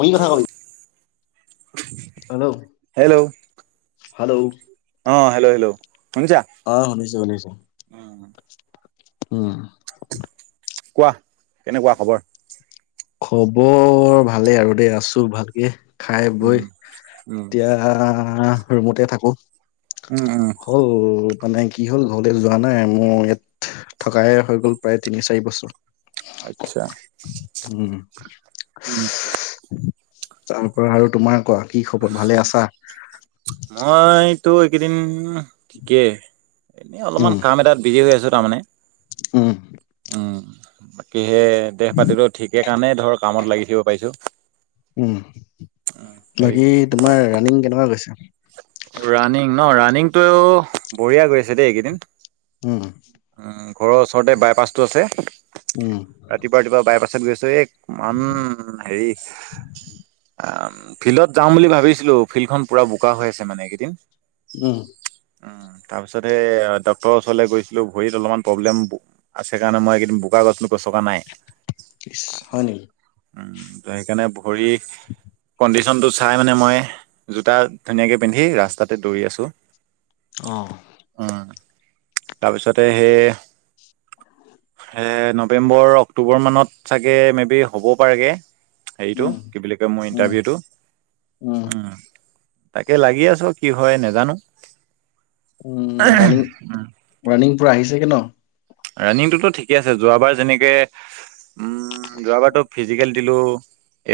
কি কথা কবি, হেল্ল' হেল্ল' হেল্ল' অঁঃ হেল্ল' হেল্ল' শুনিছা অঁঃ শুনিছো শুনিছো উম কোৱা কেনেকুৱা খবৰ খবৰ ভালেই আৰু দেই আছো ভালকে। খাই উম বৈ উম এতিয়া, অঁঃ ৰুমতে থাকো। উম উম হল মানে কি হ'ল ঘৰলৈ যোৱা নাই মোৰ ইয়াত থকাই হৈ গ'ল প্ৰায় তিনি চাৰি বছৰ। আচ্ছা উম উম তাৰ পৰাৰ আৰু তোমাৰ কোৱা, কি খবৰ ভালে আছা? ত' এইকেইদিন ঠিকেই, এনেই অলপমান উম কাম এটাত বিজি হৈ আছো। তাৰমানে, উম উম তাকে। সেইয়ে দেহ পাতিটো ঠিকেই কাৰণে ধৰ কামত লাগি- দেখিব পাইছো উম লাগে। তোমাৰ ৰানিং কেনেকুৱা গৈছে? ৰাণিং ন ৰাণিংটো বঢ়িয়া গৈছে দেই এইকেইদিন। উম উম ঘৰৰ ওচৰতে বাইপাছটো আছে উম ৰাতিপুৱা ৰাতিপুৱা বাই পাছ চব ব্যস্তয়ে মানে হেৰি অ ফিল্ডত যাম বুলি ভাবিছিলো ফিল্ডখন পুৰা ৱা হৈ আছে মানে এইকেইদিন উম তাৰপিছত সেই ডক্তৰৰ ওচৰলৈ গৈছিলো ভৰিত অলপমান প্ৰব্লেম আছে কাৰণে মই এইদ বোকা গছকা নাই ইছ হয় নে উম ত' সেইকাৰণে ভৰি কণ্ডিশ্যনটো চাই মানে মই জোতা ধুনীয়াকে পিন্ধি ৰাস্তাতে দৌৰি আছো অ উম তাৰপিছতে সেই এ নৱেম্বৰ অক্টোবৰ মানত চাগে মে বি হ'বও পাৰেগে হেৰিটো উম কি বুলি কয় মোৰ উম ইন্টাৰভিউটো উম তাকে লাগি আছো কি হয় নাজানো উম ৰাণিং ৰাণিং পুৰা আহিছেগে ন ৰাণিংটোতো ঠিকে আছে যোৱাবাৰ যেনেকে উ যোৱাবাৰতো ফিজিকেল দিলো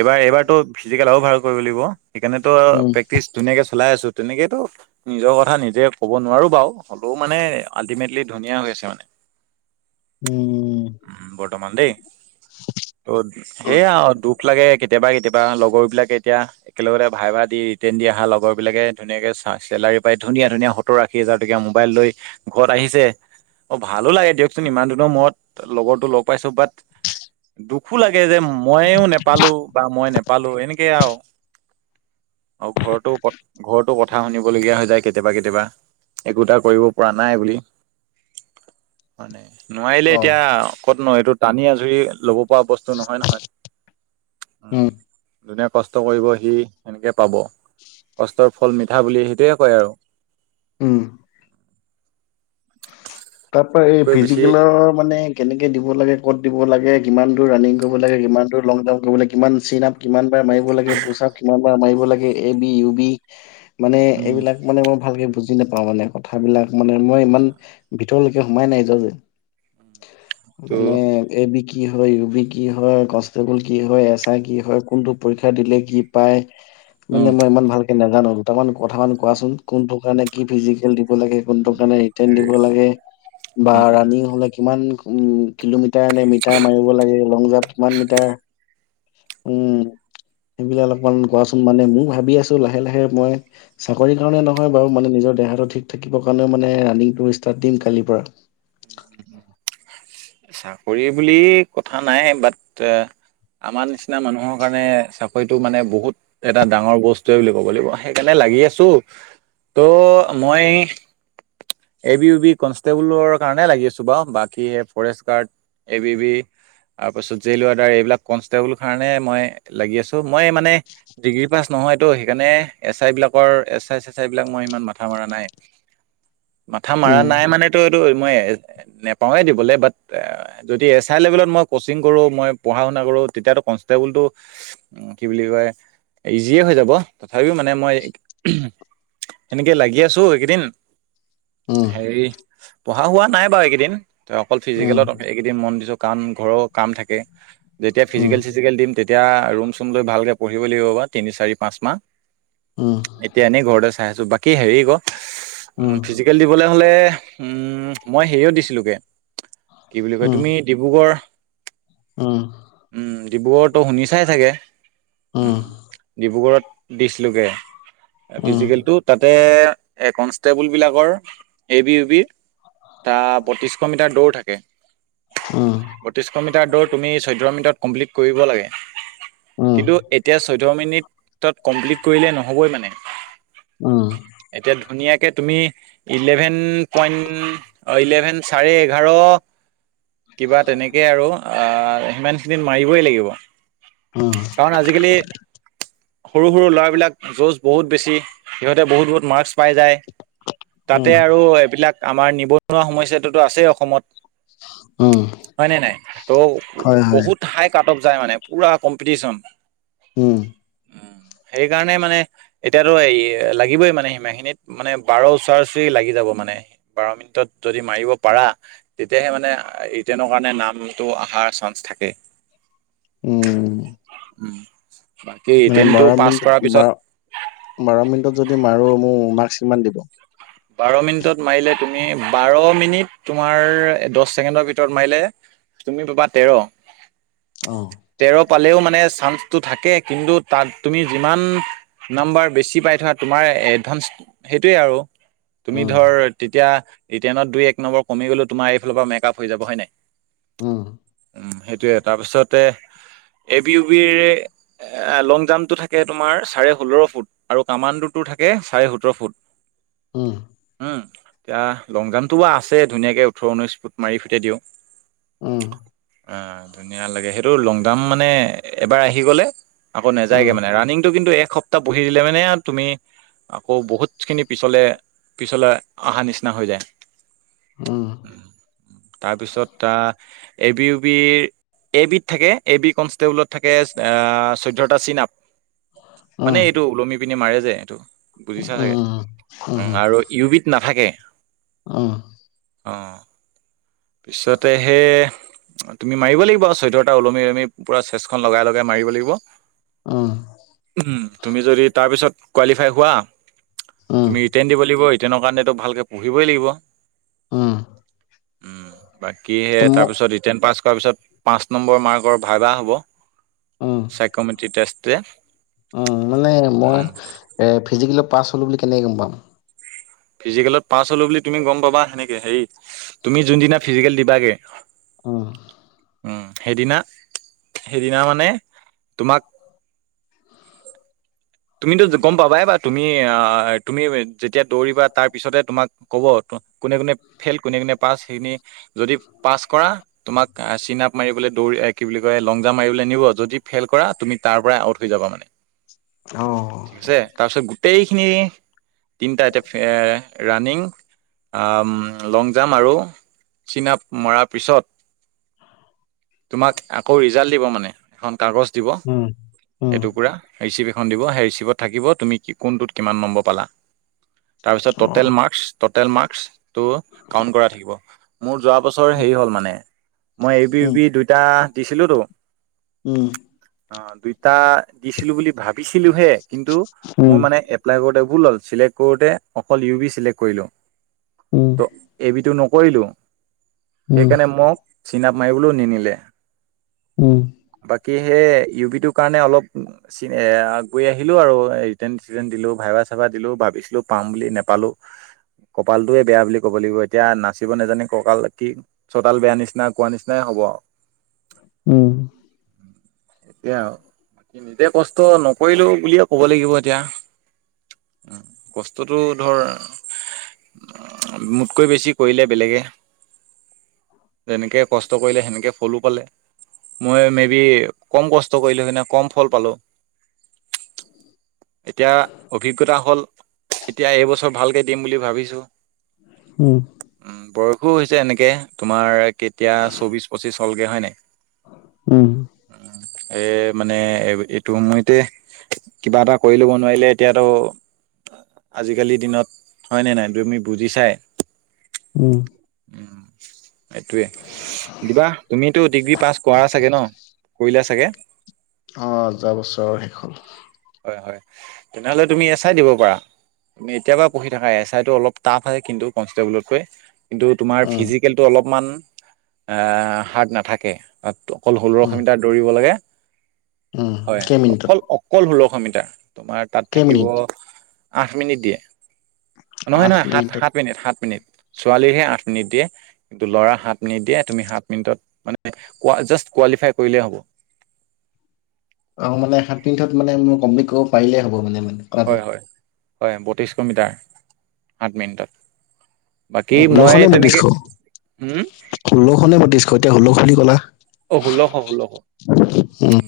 এইবাৰ এইবাৰত ফিজিকেল আৰু ভাল কৰিব লাগিব সেইকাৰণেটো উম প্ৰেক্টিছ ধুনীয়াকে চলাই আছো তেনেকেইটো নিজৰ কথা নিজে ক'ব নোৱাৰো বাৰু হ'লেও মানে আল্টিমেটলি ধুনীয়া হৈ আছে মানে উম উ বৰ্তমান দেই ত' সেয়া দুখ লাগে কেতিয়াবা কেতিয়াবা লগৰ বিলাকে এতিয়া একেলগতে ভাই ভা দি ৰিটাৰ্ণ দি অহা লগৰ বিলাকে ধুনীয়াকে চেলাৰী পাই ধুনীয়া ধুনীয়া সত্তৰ-আশী হাজাৰ টকীয়া মোবাইল লৈ ঘৰত আহিছে অ ভালো লাগে দিয়কচোন ইমান দূৰ এক মত লগৰতো লগ পাইছো বাট দুখো লাগে যে মইও নেপালো বা মই নেপালো এনেকেই আৰু আৰু ঘৰতো ঘৰতো কথা শুনিবলগীয়া হৈ যায় কেতিয়াবা কেতিয়াবা একোটা কৰিব পৰা নাই বুলি ম নোৱাৰি অ এতিয়া ন এইটো টানি আজুৰি ল'ব পোৱা বস্তু নহয় নহয় উম যোনে কষ্ট কৰিব সি সেনেকে পাব কষ্টৰ ফল মিঠা বুলি সেইটোৱে কয় আৰু উম তাৰ পৰা এই তাতকৈ বেছি ফিজিকেলৰ মানে কেনেকে দিব লাগে কত দিব লাগে কিমান দূৰ ৰাণিং কৰিব লাগে কিমান দূৰ লং জাম্প কৰিব লাগে কিমান চিন আপ কিমান মাৰিব লাগে পুষ আপ কিমান বাৰ মাৰিব হব লাগে এ বি ইউ বি। মানে উম এইবিলাক মানে ময় ভালকে বুজি নাপাওঁ মানে কথাবিলাক মানে মই ইমান ভিতৰলৈকে সোমাই নাই যোৱা যে। ত' মানে এইবি কি হয় ইউবি কি হয় কনষ্টেবল কি হয় এছ কি হয় কোনটো পৰীক্ষা দিলে কি পায় মানে উম মই ইমান ভালকে এ নাজানো দুতামান কথা মান উম, কোৱাচোন কোনটো কাৰণে কি ফিজিকেল দিম? কব লাগে কোনটো উম, কাৰণে হেৰি নিব লাগে বা উম ৰানি হলে কিমান [unintelligible] কিলোমিটাৰ। মিটাৰ নে মিটাৰ মাৰিব লাগে লং জাম্প কিমান মিটাৰ উম সেইবিলাক অলপমান কোৱাচোন মানে মোৰ ভাবি আছো লাহে, লাহে মই চাকৰি কাৰণে নহয় বাৰু মানে নিজৰ দেহাটো ঠিক থাকিব কাৰণেও মানে ৰানিং দৌৰা ষ্টাৰ্ট দিম কালিৰ পৰা। চাকৰি বুলি কথা নাই বাট এ আমাৰ নিচিনা মানুহৰ কাৰণে চাকৰিটো মানে বহুত এটা ডাঙৰ বস্তুৱে বুলি ক'ব লাগিব সেইকাৰণে লাগি আছো ত' মই এ বি ইউ বি কনষ্টেবলৰ কাৰনে লাগি আছো ব বাকী forest guard, A B B, তাৰ পিছত জল ৱৰ্ডাৰ এইবিলাক কনষ্টেবল কাৰণে মই লাগি আছো মই মানে ডিগ্ৰী পাছ নহয়তো সেইকাৰণে এছ আই বিলাকৰ এ আ বিলাক মই ইমান মাথা মৰা নাই মাথা মাৰ উম নাই মানেটো এইটো ময় নেপাও য়ে দিবলে বাত জদি এছ আই লেবেলত ময় কোচিং কৰো ময় পৰহা মোনা কৰো তেতিয়া টো কনিষ্টবল টো কি বোলি কয় ইজিয়ে হয় জাব। টঠাপিও মানে মই সেনেকে লাগি আছো এইকেইদিন। উম হেৰি পঢ়া হোৱা নাই বাৰু এইকেইদিন ত অকল উম ফিজিকেলত এইকেইদিন মন দিছো কাৰণ ঘৰৰ কাম থাকে। যেতিয়া উম ফিজিকেল চিজিকেল দিম তেতিয়া ৰুম চুম লৈ ভালকৈ পঢ়িব লাগিব বাৰু তিনি চাৰি পাঁচ মাহ উম এতিয়া এনেই ঘৰতে চাই আছোঁ বাকী হেৰিক ফিজিকেল দিবলৈ হ'লে মই সেয়ও দিছিলোগৈ কি বুলি কয় উম তুমি ডিব্ৰুগড় উম ডিব্ৰুগড়তো শুনি চাই ছাগে উম ডিব্ৰুগড়ত দিছিলগৈ উম উম ফিজিকেলটো তাতে কনষ্টেবলবিলাকৰ এ বি ইউ বি ত বত্ৰিশশ মিটাৰ দৌৰ থাকে। বত্ৰিশশ মিটাৰ দৌৰ তুমি চৈধ্য় মিনিটত কমপ্লিট কৰিব লাগে। উম কিন্তু এতিয়া চৈধয় মিনিটত কমপ্লিট কৰিলে নহবই মানে উম এতিয়া ধুনীয়াকে তুমি ইলেভেন পইণ্ট ইলেভেন চাৰেি এঘাৰ কিবা তেনেকৈ আৰু সিমানখিনিত মাৰিবই লাগিব উম কাৰণ আজিকালি সৰু সৰু ল'ৰাবিলাক যুঁজ বহুত বেছি সিহঁতে বহুত বহুত মাৰ্কচ পাই যায় তাতে উম উম আৰু এইবিলাক আমাৰ নিবনুৱা সমস্যা টোতো আছেই অসমত উম হয় নে নাই হয় [unintelligible] হয় বহুত হাইক,। কাট অফ যায় মানে পুৰা কম্পিটিচন উম উম, সেইকাৰণে মানে এতিয়াতো এই লাগিবই মানে সীমা খিনিত মানে বাৰ ওচৰ চৰি লাগি যাব মানে। বাৰ মিনিটত যদি মাৰিব পাৰা তেতিয়াহে মানে ৰিতেনৰ কাৰণে নামটো অহাৰ চান্স থাকে,। উম। উম। মানে বাৰ মিনিটত বাৰ বাৰ মিনিটত যদি আৰু মোক [unintelligible] মান দিব। বাৰ মিনিটত মাৰিলে তুমি বাৰ মিনিট তোমাৰ দহ ছেকেণ্ডৰ ভিতৰত মাৰিলে তুমি পাবা তেৰ। অ তেৰ পালেও মানে [unintelligible] চ থে কিন্তু ত তুি [unintelligible] যি্ব বেছি প থ তোমাৰ এভান সেইোৱ আৰু'। তুমি উম ধৰ তেতিয়া' ৰিটাৰ্ন দুই এক নম্বৰ কমি গলে উ' তোমাৰ ফালৰ পৰা মেকপ হৈ যাব হয় নাই'। উম উ' সেইটোয়ে তাৰ পিছতে, এ বি ই বিৰ লং জাম্প টো থাকে তোমাৰ চাৰে ষোল্ল ফুট আৰু কামাণ্ডো টো থাকে চাৰে সোতৰ ফুট। উম উম এতিয়া লং জাম্পটো বা আছে ধুনীয়াকে ওঠৰ ঊনৈশ ফুট মাৰি ফুটাই দিওঁ। উম উম' ধুনীয়া লাগে হেতো লং দাম মানে এবাৰ আহি গলে আক নযায়গে উম মানে, ৰানিিংটো কিন্তু এসপ্তাহ বহি দিলে মানে, তুমি আকৌ বহুত খিনি পিছলে পিছলৈ অহা নিচিনা হৈ যায়। উম'। তাৰপিছত এ বি ইউ বিৰ, এ বি ত থাকে, এ বি কনষ্টেবলত থাকে আ চৈধ্য়টা চিন, আপ মানে উম এইটো ওলমি পিনে মাৰে যায় এইটো, বুজিছা উম চাগে? উম উ' আৰু ইউবি নাথাকে। অঁ পিছতে সে, তুমি মাৰিব লাগিব আৰু চৈধ্যটা ওলমি ওলমি পুৰা চেষ্টখন লগাই লগাই মাৰিব লাগিব, উম তুমি যদি তাৰপিছত কোৱালিফাই হোৱা। উম উম তুমি ট্ৰেইন দিব লাগিব ৰিট্ৰেইনৰ কাৰণেতো ভালকে পঢ়িবই লাগিব, উম উম'। বাকী সে ত মোক তাৰপিছত ৰিটাৰ্ পাছ কৰাৰ পিছত পাঁচ নম্বৰ মাৰ্কৰ ভাই ভাই হ'ব। উম চাইক'মেট্ৰি টেষ্টে উম মই উম এ, ফি পাছ হলো বুলি কেনেকে গম পাম? ফিজিকেলত পাছ হলো বুলি তুমি গম পাবা সেনেকে, হেৰি তুমি যোনদিনা ফিজিকেল দিবাগে অঁ। উম' সেইদিনা সেইদিনা মানে তোমাক তুমিতো গম পাবা, এবা তুমি তুমি যেতিয়া দৌৰিবা তাৰ পিছতে তোমাক ক'ব কোনে কোনে ফেইল, কোনে কোনে পাছ সেইখিনি যদি পাছ কৰা, তোমাক চিন আপ মাৰিবলৈ দৌৰি কি বুলি কয় লং জাম মাৰিবলৈ নিব যদি ফেইল কৰা তুমি তাৰ পৰাই আউট হৈ যাবা মানে। অ ঠিক আছে, তাৰপিছত গোটেইখিনি তিনিটা এতিয়া ৰানিিং লং জাম্প আৰু চিন আপ মৰাৰ পিছত তোমাক আকৌ ৰিজাল্ট দিব মানে। এখন কাগজ দিব, উম উম এইটো পুৰা ঋচিপে [unintelligible] অ দিব সেই ৰিচিপত থাকিব তুমি কি কৰিব কোনটোত কিমান নম্বৰ পালা তাৰপিছত অ ট'টেল মাৰ্ক টোতেলমাকচটো কাউন্ট কৰাই থাকিব মোৰ যোৱা বছৰ হেৰী হল মানে মই এবি উম এবি দুইটা দিছিলোঁতো উম অ দুইটা দিছিলো বুলি ভাব ভাবিছিলিলোঁহে কিন্তু মই উম মানে এপ্লাই কৰোতে ভুল হৈছিলে অকল কৰোঁতে অকল ইউ বি চিলেক্ট কৰিলোঁ উম এইবিটো ন কৰিলো উম সেইকাৰণে মোক চিনাপ মাৰিবলৈও নিনিলে উম বাকী সেই ইউ বি তৰ কাৰণে অলপ চ এ গৈ আহিলো আৰু ৰিটেন চিটেন দিলো ভাইভা চাইভা দিলো ভাবিছিলো পাম বুলি নেপালো কপালটয়ে বেয়া বুলি কব লাগিব এতিয়া নাচিব নাজানি ককাল কি চোতাল বেয়া নিচিনা কোৱা নিচিনাই হব আৰু উ উ এয়া আৰু বাকী নিজে কষ্ট নকৰিলো বুলিয়ে ক'ব লাগিব এতিয়া কষ্টটো ধৰ মোতকৈ বেছি কৰিলে বেলেগে যেনেকে কষ্ট কৰিলে সেনেকে ফলো পালে মই মে বি কম কষ্ট কৰিলোঁ কিনে কম ফল পালোঁ এতিয়া অভিজ্ঞতা হ'ল এতিয়া এইবছৰ ভালকৈ দিম বুলি ভাবিছোঁ উম শো হৈছে এনেকে তোমাৰ কেতিয়া চৌবিশ পঁচিশ হলগে হয় নাই উম এ মানে এইটো সময়তে কিবা এটা কৰি ল'ব নোৱাৰিলে এতিয়াতো আজিকালি দিনত হয়নে নাই তুমি বুজি চাই উম এইটোৱেই দিবা তুমিতো ডিগ্ৰী পাছ কৰা চাগে ন কৰিলা চাগে অ যোৱা বছৰৰ শেষ হ'ল হয় হয় তেনেহলে তুমি এছ আই দিব পাৰা তুমি এতিয়া [unintelligible] পঢ়ি থাকা এছ আই টো অলপ টাফ আহ কিন্তু কনষ্টেবলতকৈ কিন্তু তোমাৰ উম ফিজিকেলটো অলপ অকমান এ হাৰ্ড নাথাকে অকল হৰু উম মিটাৰ দৌৰিব লাগে উম হয় কেইমিনিটত অকল অকল ষোল্লশ মিটাৰ তোমাৰ তাত থাকিব কেইমিনিট আঠ মিনিট দিয়ে নহয় আঠ নহয় সাত মিনিটত সাত মিনিট সাত মিনিট ছোৱালীহে আঠ মিনিট দিয়ে কিন্তু ল'ৰা সাত মিনিট দিয়ে তুমি সাত মিনিটত মানে জাষ্ট কোৱালিফাই কৰিলে হ'ব অ মানে সাত মিনিটত মানে মই কমপ্লিট কৰিব পাৰিলে হ'ব মানে মানে কথাটো হয় হয় হয় বত্ৰিছশ মিটাৰ আঠ মিনিটত বাকী ষোল্লশ মই নে বত্ৰিশ তেনেকে উম ষোল্লশ নে বত্ৰিশ এতিয়া ষোল্লশ নি কলা অ ষোল্ল শ ষোল্ল শ উম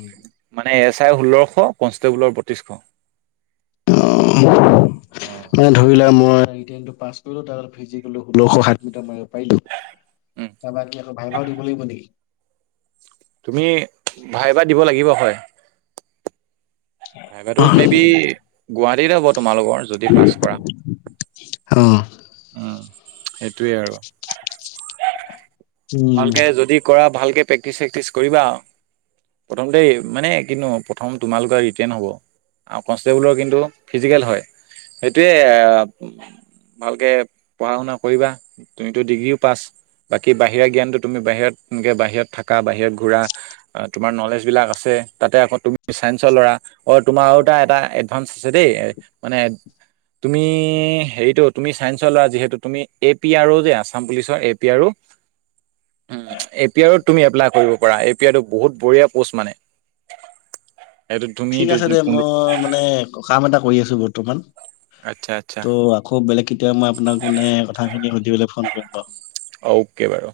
মানে এছ আই ষোল্লশ কনষ্টেবলৰ বত্ৰিশ অ মানে ধৰিলা মই এতিয়া পাছ কৰিলো তাত ফিজিকেলটো ষোল্লশ সাত মিটাৰ মাৰিলো পাৰ তাৰ কি আকৌ ভাই ভাও দিব লাগিব নেকি তুমি ভাই ভা দিব লাগিব হয়। ভাই ভা টো মে বি গুৱাহাটীত হব তোমালোকৰ যদি পাছ কৰা। অ অ সেইটোৱেই আৰু উম ভালকে যদি কৰা ভালকে প্ৰেক্টিচ চেক্টিছ কৰিবা আৰু প্ৰথমতে মানে কিনো প্ৰথম তোমালোকৰ ৰিটেৰ্ণ হ'ব আৰু কনষ্টেবলৰ কিন্তু ফিজিকেল হয়। সেইটোয়ে আহ ভালকে পঢ়া শুনা কৰিবা তুমিতো ডিগ্ৰীও পাছ বাকী বা বাহিৰা জ্ঞানটো তুমি বাহিৰত এনেকে বাহিৰত থাকা বাহিৰত ঘুৰা তোমাৰ নলেজ বিলাক আছে তাতে আকৌ তুমি চাইঞ্চৰ ল'ৰা অ তোমাৰ আৰু এটা এটা এডভাঞ্চ আছে দেই মানে তুমি হেৰিটোত তুমি চাইঞ্চৰ ল'ৰা যিহেটো তুমি এ পি আৰ অ' যে আছাম পুলিচৰ এ এপিআৰো এ পি আৰ তুমি এপ্লাই কৰিব পাৰা এপ এ পিৰ টো বহুত বঢ়িয়া পোষ্ট মানে এইটো তুমি ঠিক আছে দে দুই- পোন্ধৰ মই মানে কাম এটা কৰি আছো বহুত বৰ্তমান আচ্ছা আচ্ছা ত আখৌ বেলেগ কেতিয়া মই আপোনাক মানে কথাখিনি সুধিবলে ফোন কৰিম বাৰু অ'কে বাৰু